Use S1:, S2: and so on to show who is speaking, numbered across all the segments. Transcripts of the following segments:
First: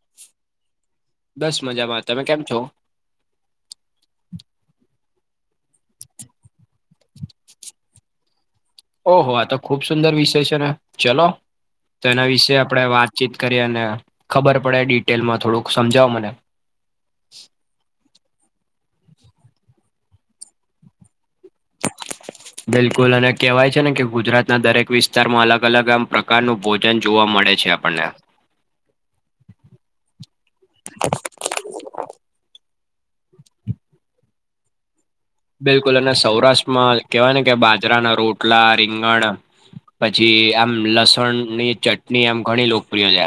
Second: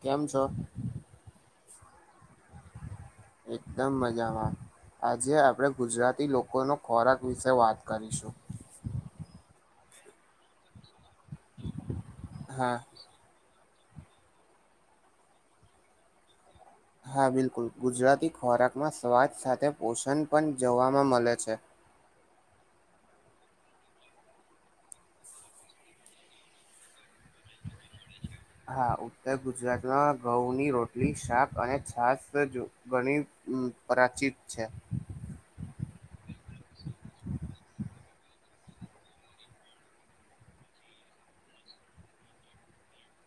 S1: કેમ છો.
S2: બસ મજામાં તમે કેમ છો
S1: એકદમ મજામાં. આજે આપણે ગુજરાતી લોકોનો ખોરાક વિશે વાત કરીશું.
S2: ઓહો આ તો ખુબ સુંદર વિષય છે ને ચલો તો એના વિશે
S1: હા
S2: આપણે વાત. ચીત કરી અને ખબર પડે ડિટેલમાં થોડુંક સમજાવો મને.
S1: હા બિલકુલ ગુજરાતી ખોરાકમાં સ્વાદ સાથે પોષણ પણ જોવામાં મળે છે. [inaudible]
S2: બિલકુલ અને કહેવાય છે ને કે ગુજરાતના દરેક વિસ્તારમાં અલગ અલગ આમ પ્રકારનું ભોજન ભોજન જોવા મળ
S1: હા ઉત્તર ગુજરાતમાં ઘઉની રોટલી શાક અને છાસ ગણી પાચિત છે.
S2: બિલકુલ અને સૌરાષ્ટ્રમાં કેવાય ને કે બાજરાના રોટલા રીંગણ પછી આમ લસણની ચટણી આમ ઘણી લોકપ્રિય છે.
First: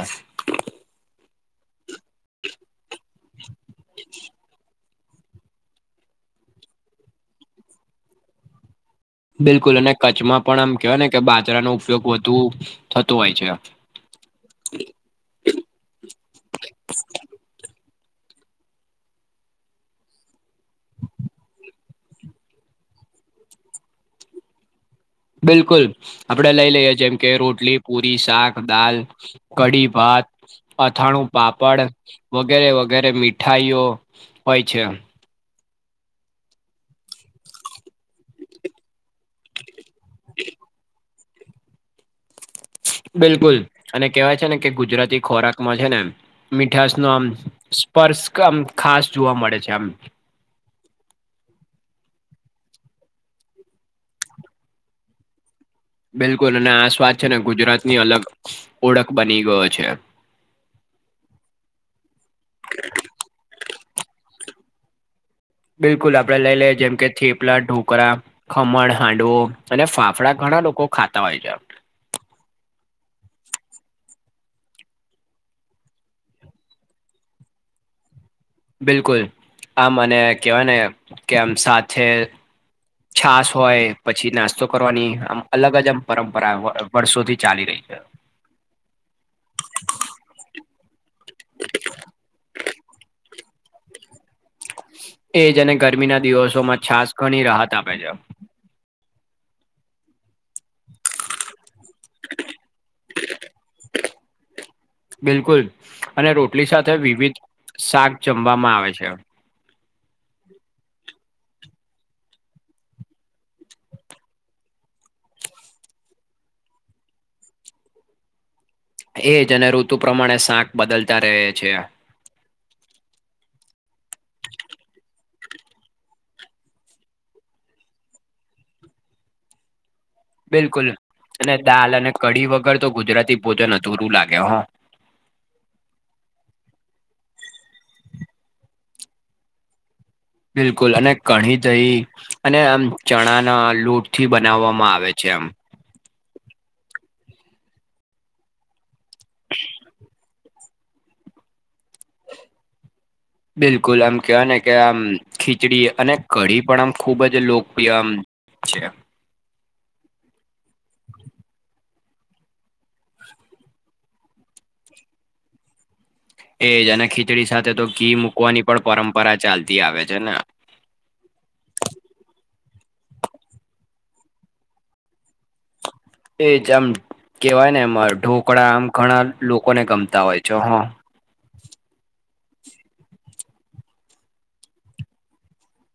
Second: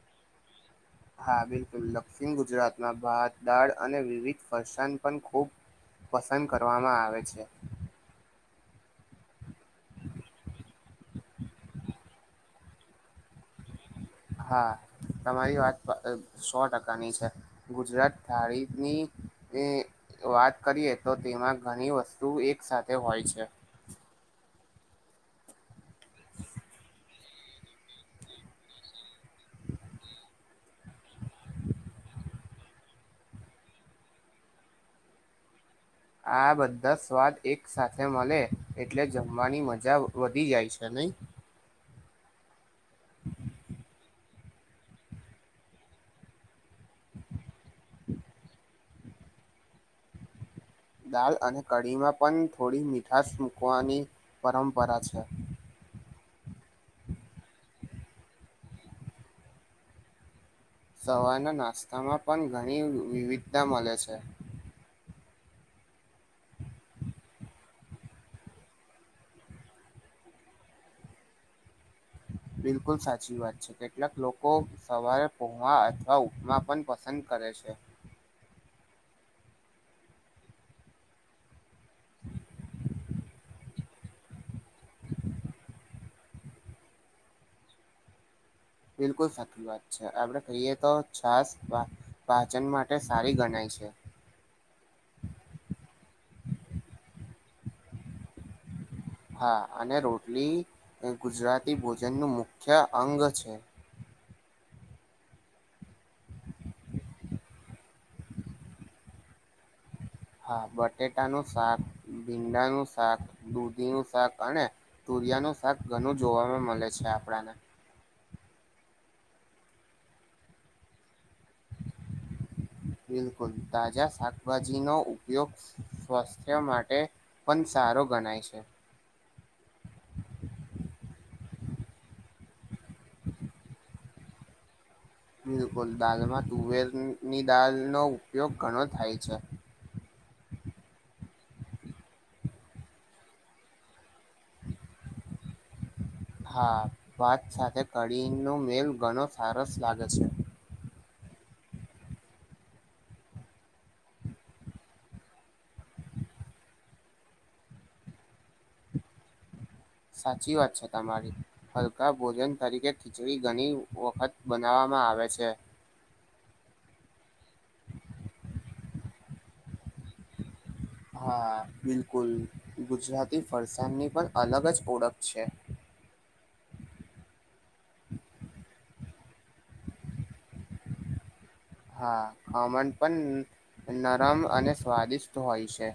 S1: હા બિલકુલ દક્ષિણ ગુજરાતમાં ભાત દાળ અને વિવિધ ફસાણ પણ ખૂબ પસંદ કરવામાં આવે છે.
S2: બિલકુલ અને કચ્છમાં પણ આમ કહેવાય ને કે બાજરાનો ઉપયોગ વધુ થતો હોય છે.
S1: હા તમારી વાત સો ટકાની છે. ગુજરાત ધારીની એ વાત કરીએ તો તેમાં ઘણી વસ્તુ એક સાથે હોય છે.
S2: બિલકુલ આપડે લઈ લઈએ જેમ કે રોટલી પૂરી સાક દાલ કડી ભાત અથાણું પાપડ વગેરે વગેરે મીઠાઈઓ હોય છે.
S1: આ બધા સ્વાદ એક સાથે મળે એટલે જમ મવાની મજા વધી જાય છે નહી.
S2: બિલકુલ અને કેહેવાય છે ને કે ગુજરાતી ખોરાકમાં છે ને મીઠશ નો આમ સ્પર્શ આમ ખાસ જોવા મળે છે આમ.
S1: [inaudible] દાલ અને કઢીમાં પણ થોડી મીઠશ મૂકવાની પરંપરા છે.
S2: બિલકુલ અને આ સ્વાત છે ને ગુજરાતની અલગ ઓળખ બની ગયો છે.
S1: સવારના નાસ્તામાં પણ ઘણી વિવિધતા મળે છે.
S2: બિલકુલ આપડે લઈ લઈએ જેમ કે થેપલા, ઢોકળાં, ખમણ, હાંડવો અને ફા ફાફડા ઘણા લોકો ખાતા હોય છે.
S1: બિલકુલ સાચી વાત છે કેટલાક લોકો સવારે પોવા અથવા ઉપમા પણ પસંદ કરે છે.
S2: બિલકુલ આમ મને કહેવાય ને કે આમ સાત છે છાસ હોય પછી નાસ્તો કરવાની આમ અલગ જ આમ પરંપરા વર્ષોથી ચાલી રહી છે.
S1: બિલકુલ સાચી વાત છે આપડે કહીએ તો છાસ પાચન માટે સારી ગણાય છે.
S2: એજ અને ગરમી ના દિવસોમાં છાસ ઘણી રાહત આપે છે.
S1: હા અને રોટલી ગુજરાતી ભોજનનું મુખ્ય અંગ છે.
S2: [inaudible] [unintelligible] બિલકુલ અને રોટલી સાથે વિવિધ શાક જમવામાં આવે છે.
S1: હા બટેટાનું શાક, ભીંડાનું શાક, દૂધીનું શાક અને તુરિયાનું શાક ઘણું જોવાવામાં મળે છે આપણાને
S2: એજ અને ઋતુ પ્રમાણે શાક બદલતા રહે છે.
S1: [unintelligible] [inaudible] બિલકુલ તાજા શાકભાજી નો ઉપયોગ સ્વાસ્થ્ય માટે પણ સારો ગણાય છે.
S2: બિલકુલ અને દાલ અને કઢી વગર તો ગુજરાતી ભોજન અધૂરું લાગે હ
S1: બિલકુલ દાળમાં તુવેરની દાળનો ઉપયોગ ઘણો થાય છે.
S2: બિલકુલ અને કણી થઈ અને આમ ચણાના લોટ થી બનાવવામાં આવે છે એમ
S1: હા ભાત સાથે કઢીનો મેળ ઘણો સરસ લાગે છે.
S2: બિલકુલ આમ કહવા ને કે આમ ખીચડી અને કઢી પણ આમ ખૂબ જ લોકપ્રિય આમ જ [unintelligible]
S1: સાચી વાત છે તમારી હ. કા ભોજન તરીકે ખીચડી ઘણી વખત બનાવવામાં આવે છે.
S2: એજ અને ખીચડી સાથે તો ઘી મૂકવાની પણ પરંપરા ચાલતી આવે છે ને
S1: હા બિલકુલ ગુજરાતી ફરસાણની પણ અલગ જ ઓળખ છે.
S2: એજ આમ કેવાય ને એમાં ઢોકળા આમ ઘણા લોકોને ગમતા હોય છે હ.
S1: હા ખમણ પણ નરમ અને સ્વાદિષ્ટ હોય છે.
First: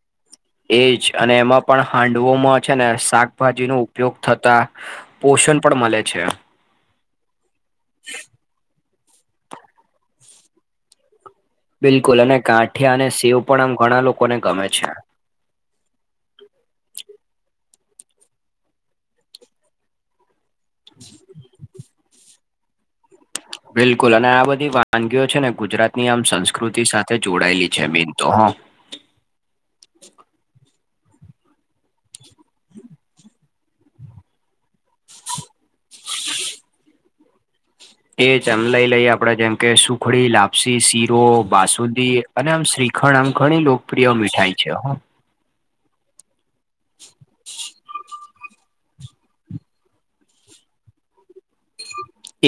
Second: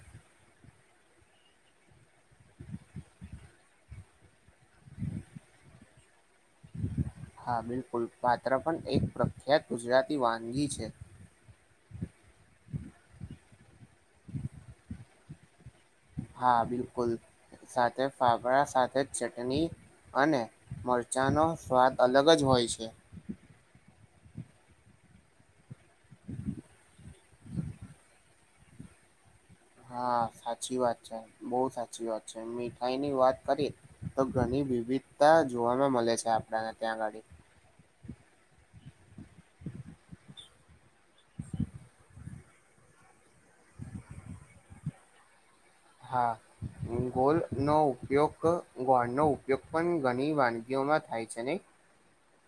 S2: એજ અને એમાં પણ હાંડવોમાં છે ને શાકભાજી નું ઉપયોગ થતા પોષણ પણ મળે છે.
S1: હા બિલકુલ પાત્ર પણ એક પ્રખ્યાત ગુજરાતી વાનગી છે.
S2: બિલકુલ અને ગાઠિયા અને શેવ પણ આમ ઘણા લોકોને ગમે છે.
S1: હા બિલકુલ સાથે ફાફડા સાથે ચટણી અને મરચાંનો સ્વાદ અલગ જ હોય છે.
S2: બિલકુલ અને આ બધી વાનગીઓ છે ને ગુજરાત ની આમ સંસ્કૃતિ સાથે જોડાયેલી છે મેઈન તો હ. [unintelligible]
S1: હા સાચી વાત છે બહ સાચી વાત છે મીઠાઈ ની વાત કરી. તો ઘણી વિવિધતા જોવાવામાં મળે છે આપણને ત્યાં આગાડી-
S2: એ જમ લઈ લઈએ આપડે જેમ કે સુખડી, લાપસી, શીરો તો બાસુદી અને આમ શ્રીખંડ આમ ઘણી લોકપ્રિય મીઠાઈ છે.
S1: હા ગોળનો ઉપયોગ કર. ગોળનો ઉપયોગ પણ ઘણી વાનગીઓમાં થાય છે નહી?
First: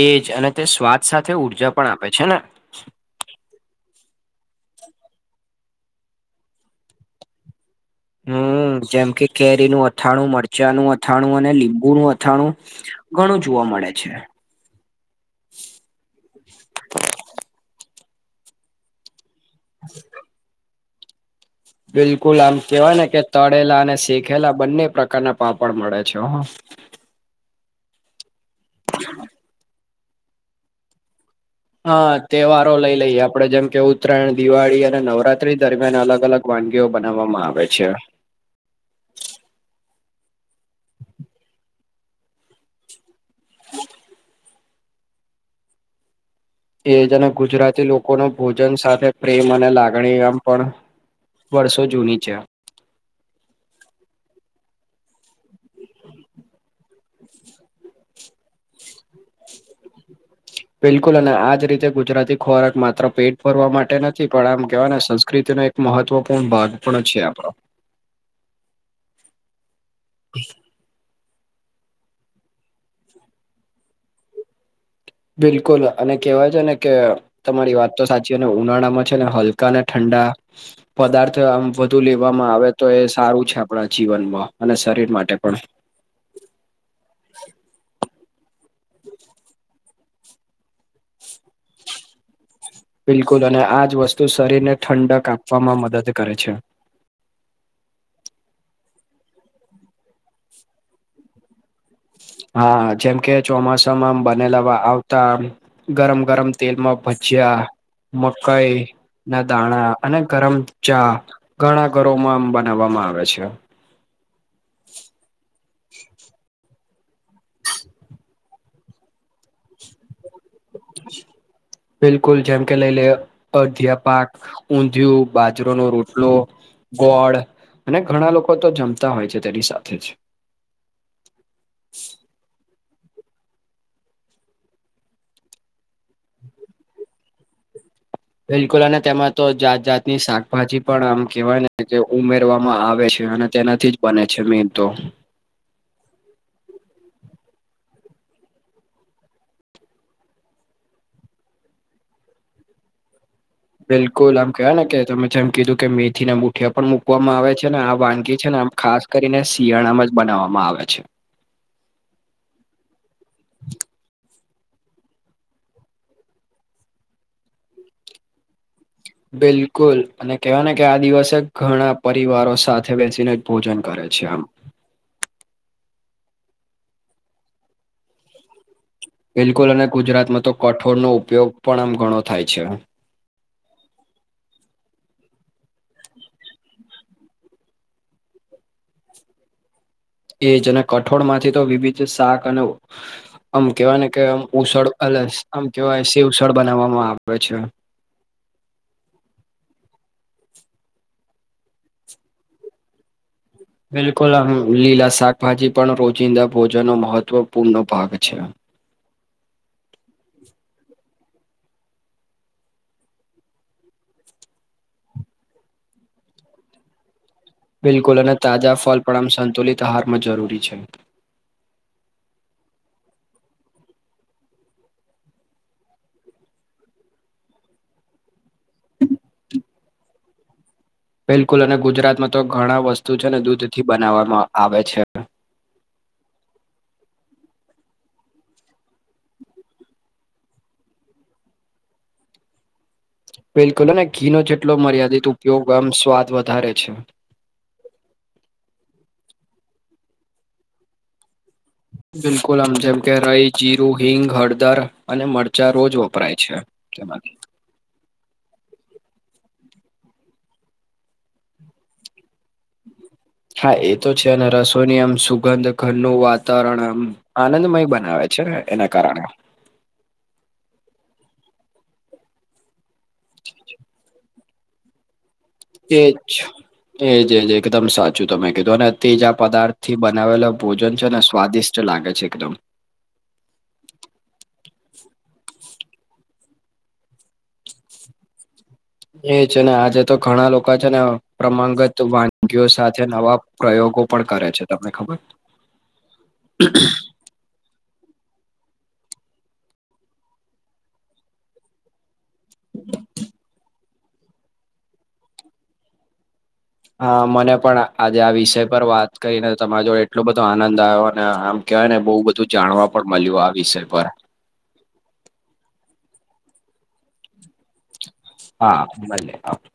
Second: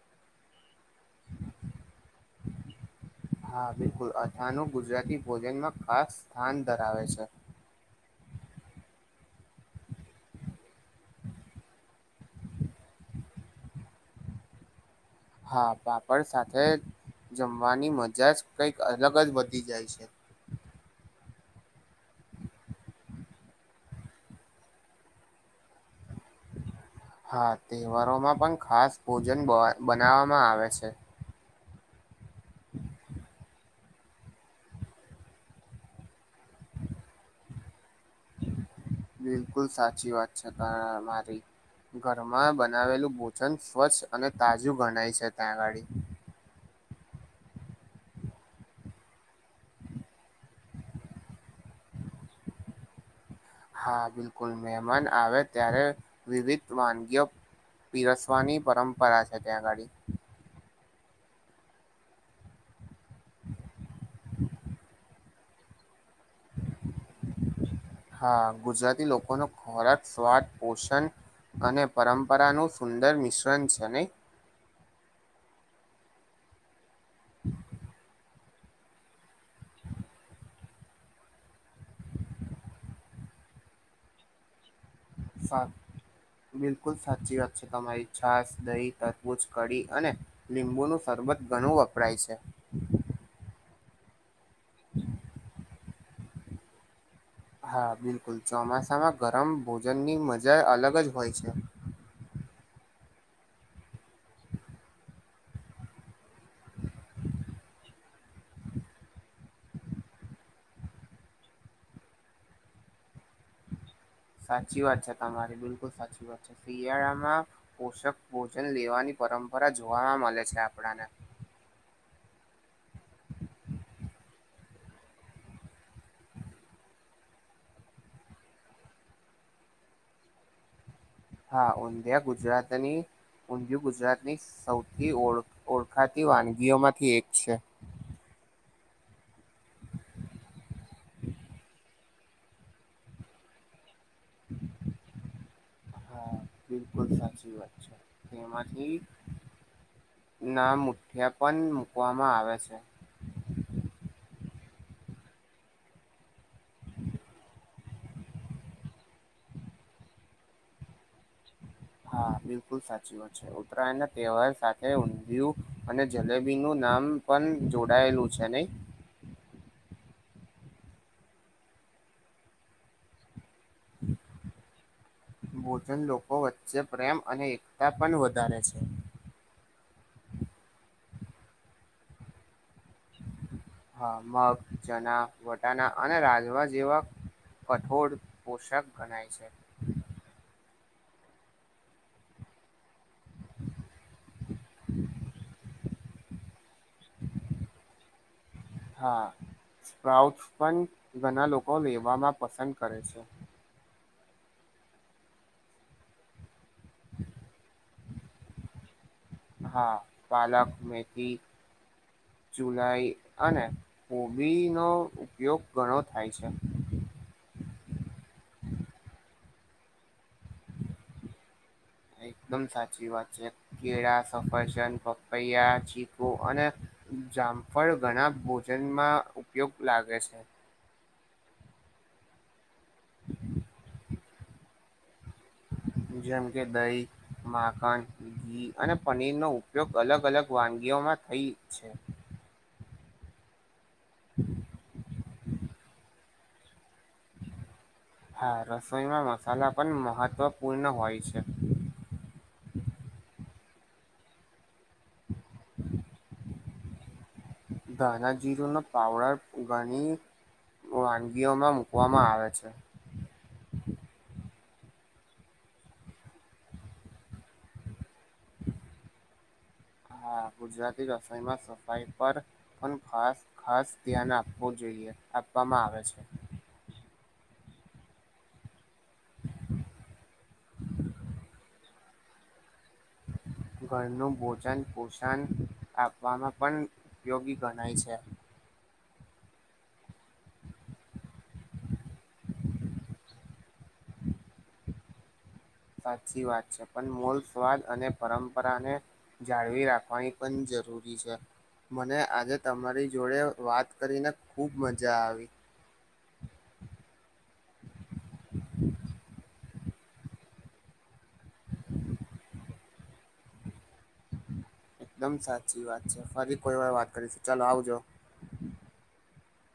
S2: એજ અને તે સ્વાદ સાથે ઉર્જા પણ આપે છે ને
S1: હા બિલકુલ અથાણું ગુજરાતી ભોજનમાં ખાસ સ્થાન ધરાવે છે.
S2: હમ જેમ કે કેરીનું અથાણું, મરચાંનું અથાણું અને લીંબુનું અથાણું ઘણું જોવા મળે છે
S1: હા પાપડ સાથે જમવાની મજા જ કંઈક અલગ જ વધી જાય છે
S2: બિલકુલ આમ કેવાય ને કે તળેલા અને શેખેલા બંને પ્રકારના પાપડ મળે છે
S1: હા તહેવારોમાં પણ ખાસ ભોજન બ બનાવવામાં આવે છે
S2: હા તહેવારો લઈ લઈએ આપડે જેમ કે ઉત્તરાયણ દિવાળી અને નવરાત્રી દરમિયાન અલગ અલગ વાનગીઓ બનાવવામાં આવે છે
S1: બિલકુલ સાચી વાત છે ત મારી ઘરમાં બનાવેલું ભોજન સ્વચ્છ અને તાજું ગણાય છે ત્યાંગાળી
S2: એજને ગુજરાતી લોકો નો ભોજન સાથે પ્રેમ અને લાગણી આમ પણ વર્ષો જૂની છે.
S1: હા બિલકુલ મેહમાન આવે ત્યારે વિવિધ વાનગીઓ પીરસવાની પરંપરા છે ત્યાં આગાડી
S2: બિલકુલ અને આજ રીતે ગુજરાતી ખોરાક માત્ર પેટ ફરવા માટે નથી પણ આમ કેવા ને સસ્ આકૃતિનો એક મહત્વપૂર્ણ ભાગ પણ છે આપણો
S1: હા ગુજરાતી લોકો નો ખોરાક સ્વાદ, પોષણ અને પરંપરા નું સુંદર મિશ્રણ છે નહી
S2: બિલકુલ અને કેહેવાય છેને કે તમારી વાત તો સાચી અને ઉનાળામાં છે ને હલ ક ના ઠંડા પદાર્થ આમ વધુ લેવામાં આવે તો એ સારું છે આપણા જીવનમાં અને શરીર માટે પણ
S1: સા બિલકુલ સાચી વાત છે તમારી છાસ, દહી, તરબૂજ, કઢી અને લીંબુ નુ શરબત ઘણું વપરાય છે.
S2: બિલકુલ અને આજ વસ્તુ શરીરને ઠંડક આપવામાં મદદ કરે છે.
S1: હા બિલકુલ ચોમાસામાં ગરમ ભોજનની મજા અલગ જ હોય છે.
S2: હા જેમ કે ચોમાસામાંમ બનેલા આવતા ગરમ ગરમ તેલમાં ભજીયા મકાઈ ના દાણા અને ગરમ ચા ઘણા ઘરોમાં આમ બનાવવામાં આવે છે.
S1: સાચી વાત છે, તમારી બિલકુલ સાચી વાત છે, શિયાળામાં પોષક ભોજન લેવાની પરંપરા જોવા મળે છે. આપણાને.
S2: [unintelligible] બિલકુલ જેમ કે લઈ લે અડધિયા પાક, ઊંધિયું, બાજરોનો રોટલો ગોળ અને ઘણા લોકો તો જમતા હોય છે તેની સાથે જ
S1: હા ઊંધિયા ગુજરાતની ઊંધિયું, ગુજરાતની સૌથી ઓ ઓળખાતી વાનગીઓમાંથી એક છે.
S2: બિલકુલ અને તેમાં તો જાત જાતની શાકભાજી પણ આમ કેહેવાય ને ઉમેરવામાં આવે છે અને તેના જ બને છે, મેન તો
S1: હા બિલકુલ સાચી વાત છે, તેમાંથી ના મુઠિયા પણ મુકવામાં આવે છે.
S2: બિલકુલ આમ કહવા ને કે તમે જેમ કીધું કે મેથી ના બુટ ગઠ પણ મુૂકવામાં આવે છે ને આ વાનગી છે ને આમ ખાસ કરીને શિયાળામાં જ બનાવવામાં આવે છે.
S1: હા બિલકુલ સાચી ઉત્તરાયણ ના તૈવાર સાથે ઊંધિયું અને જલેબી નું નામ પણ જોડાયેલું છે નહી
S2: બિલકુલ અને કેવાય ને કે આ દિવસે ઘણા પરિવારો સાથે બેસીને ભોજન કરે છે આમ
S1: ભોજન લોકો વચ્ચે પ્રેમ અને એકતા પણ વધારે છે.
S2: બિલકુલ અને ગુજરાતમાં તો કઠોળનો ઉપયોગ પણ આમ ઘણો થાય છે.
S1: હા મગ, ચણા, વટાણા અને રાજમા જેવા કઠોળ પોષક ગણાય છે.
S2: એજ અને કઠોળ માંથી તો વિવિધ શાક અને આમ કેવાય ને કેમ ઉસળ અલગ આમ કેવાય શેવ ઉસળ બનાવવામાં આવે છે.
S1: [inaudible] હા સ્પ્રાઉટ પણ ઘણા લોકો લેવામાં પસંદ કરે છે.
S2: બિલકુલ આમ લીલા શાકભાજી પણ રોજિંદા ભોજન નો મહત્વપૂર્ણ ભાગ છે.
S1: હા પાલક, મેથી જુલાઈ અને હોબીનો ઉપયોગ ઘણો થાય છે.
S2: બિલકુલ અને તાજા ફલ પણ આમ સંતુલિત આહારમાં જરૂરી છે.
S1: એકદમ સાચી વાત છે કેળા સફરજન પપૈયા ચીકુ અને જામ ફળ ઘણા ભોજનમાં ઉપયોગ લાગે છે
S2: બિલકુલ અને ગુજરાતમાં તો ઘણા વસ્તુ છે ને દૂધ થી બનાવવામાં આવે છે
S1: જેમ કે દહી માખન ઘી અને પનીર નો ઉપયોગ અલગ અલગ વાનગીઓમાં થઈ છે
S2: બિલકુલ અને ઘી ન જેટલો મર્યાદિત ઉપયોગ આમ સ્વાદ વધારે છે
S1: હા રસોઈમાં મસાલા પણ મહત્વપૂર્ણ હોય છે
S2: બિલકુલ આમ જેમ કે રઈ જીરું હિંગ હળદર અને મરચાં રોજ વપરાય છે જમાં
S1: દાદા જવ ના પાાવડાર ગણી વાનગીઓમાં મુૂકવામાં આવે છે
S2: હા એ તો છે અને રસોની આમ સુગંધ ઘરનું વાતાવરણ આમ આનંદમય બનાવે છે છે એના કારણે
S1: હા ગુજરાતી રસમમાં સફાઈ પર કોન ખાસ ખાસ ધ્યાન આપ હોવ જોઈએ આપવામાં આવે
S2: એજ
S1: છે
S2: એજજ એકદમ સાચું તમે કીધું ને તેજા પદાર્થ થી બનાવેલ ભોજન છે ને સ્વાદિષ્ટ લાગે છે એકદમ
S1: ઘરનું ભોજન પોષણ આપવામાં પણ ઉપયોગી ગણાય છે
S2: એ છે ને આજા તો ઘણા લોકો છે ને પ્રમાંંગત વાનગીઓ સાથે નવા પ્રયોગો પણ કરે છે તમને ખબર
S1: સાચી વાત છે પણ મોલ સ્વાદ અને પરંપરાને જાળવી રાખવાની પણ જરૂરી છે મને આજે તમારી જોડે વાત કરીને ખૂબ મજા આવી
S2: હ મને પણ આજે આ વિષય પર વાત કરીને તમારા જોડે એટલો બધો આનંદ આવ્યો અને આમ કવાય ને બહુ બધું જાણવા પણ મળ્યું આ વિષય પર
S1: એકદમ સાચી વાત છે ફરી કોઈ વાર વાત કરીશું ચાલો આવજો
S2: હા ભ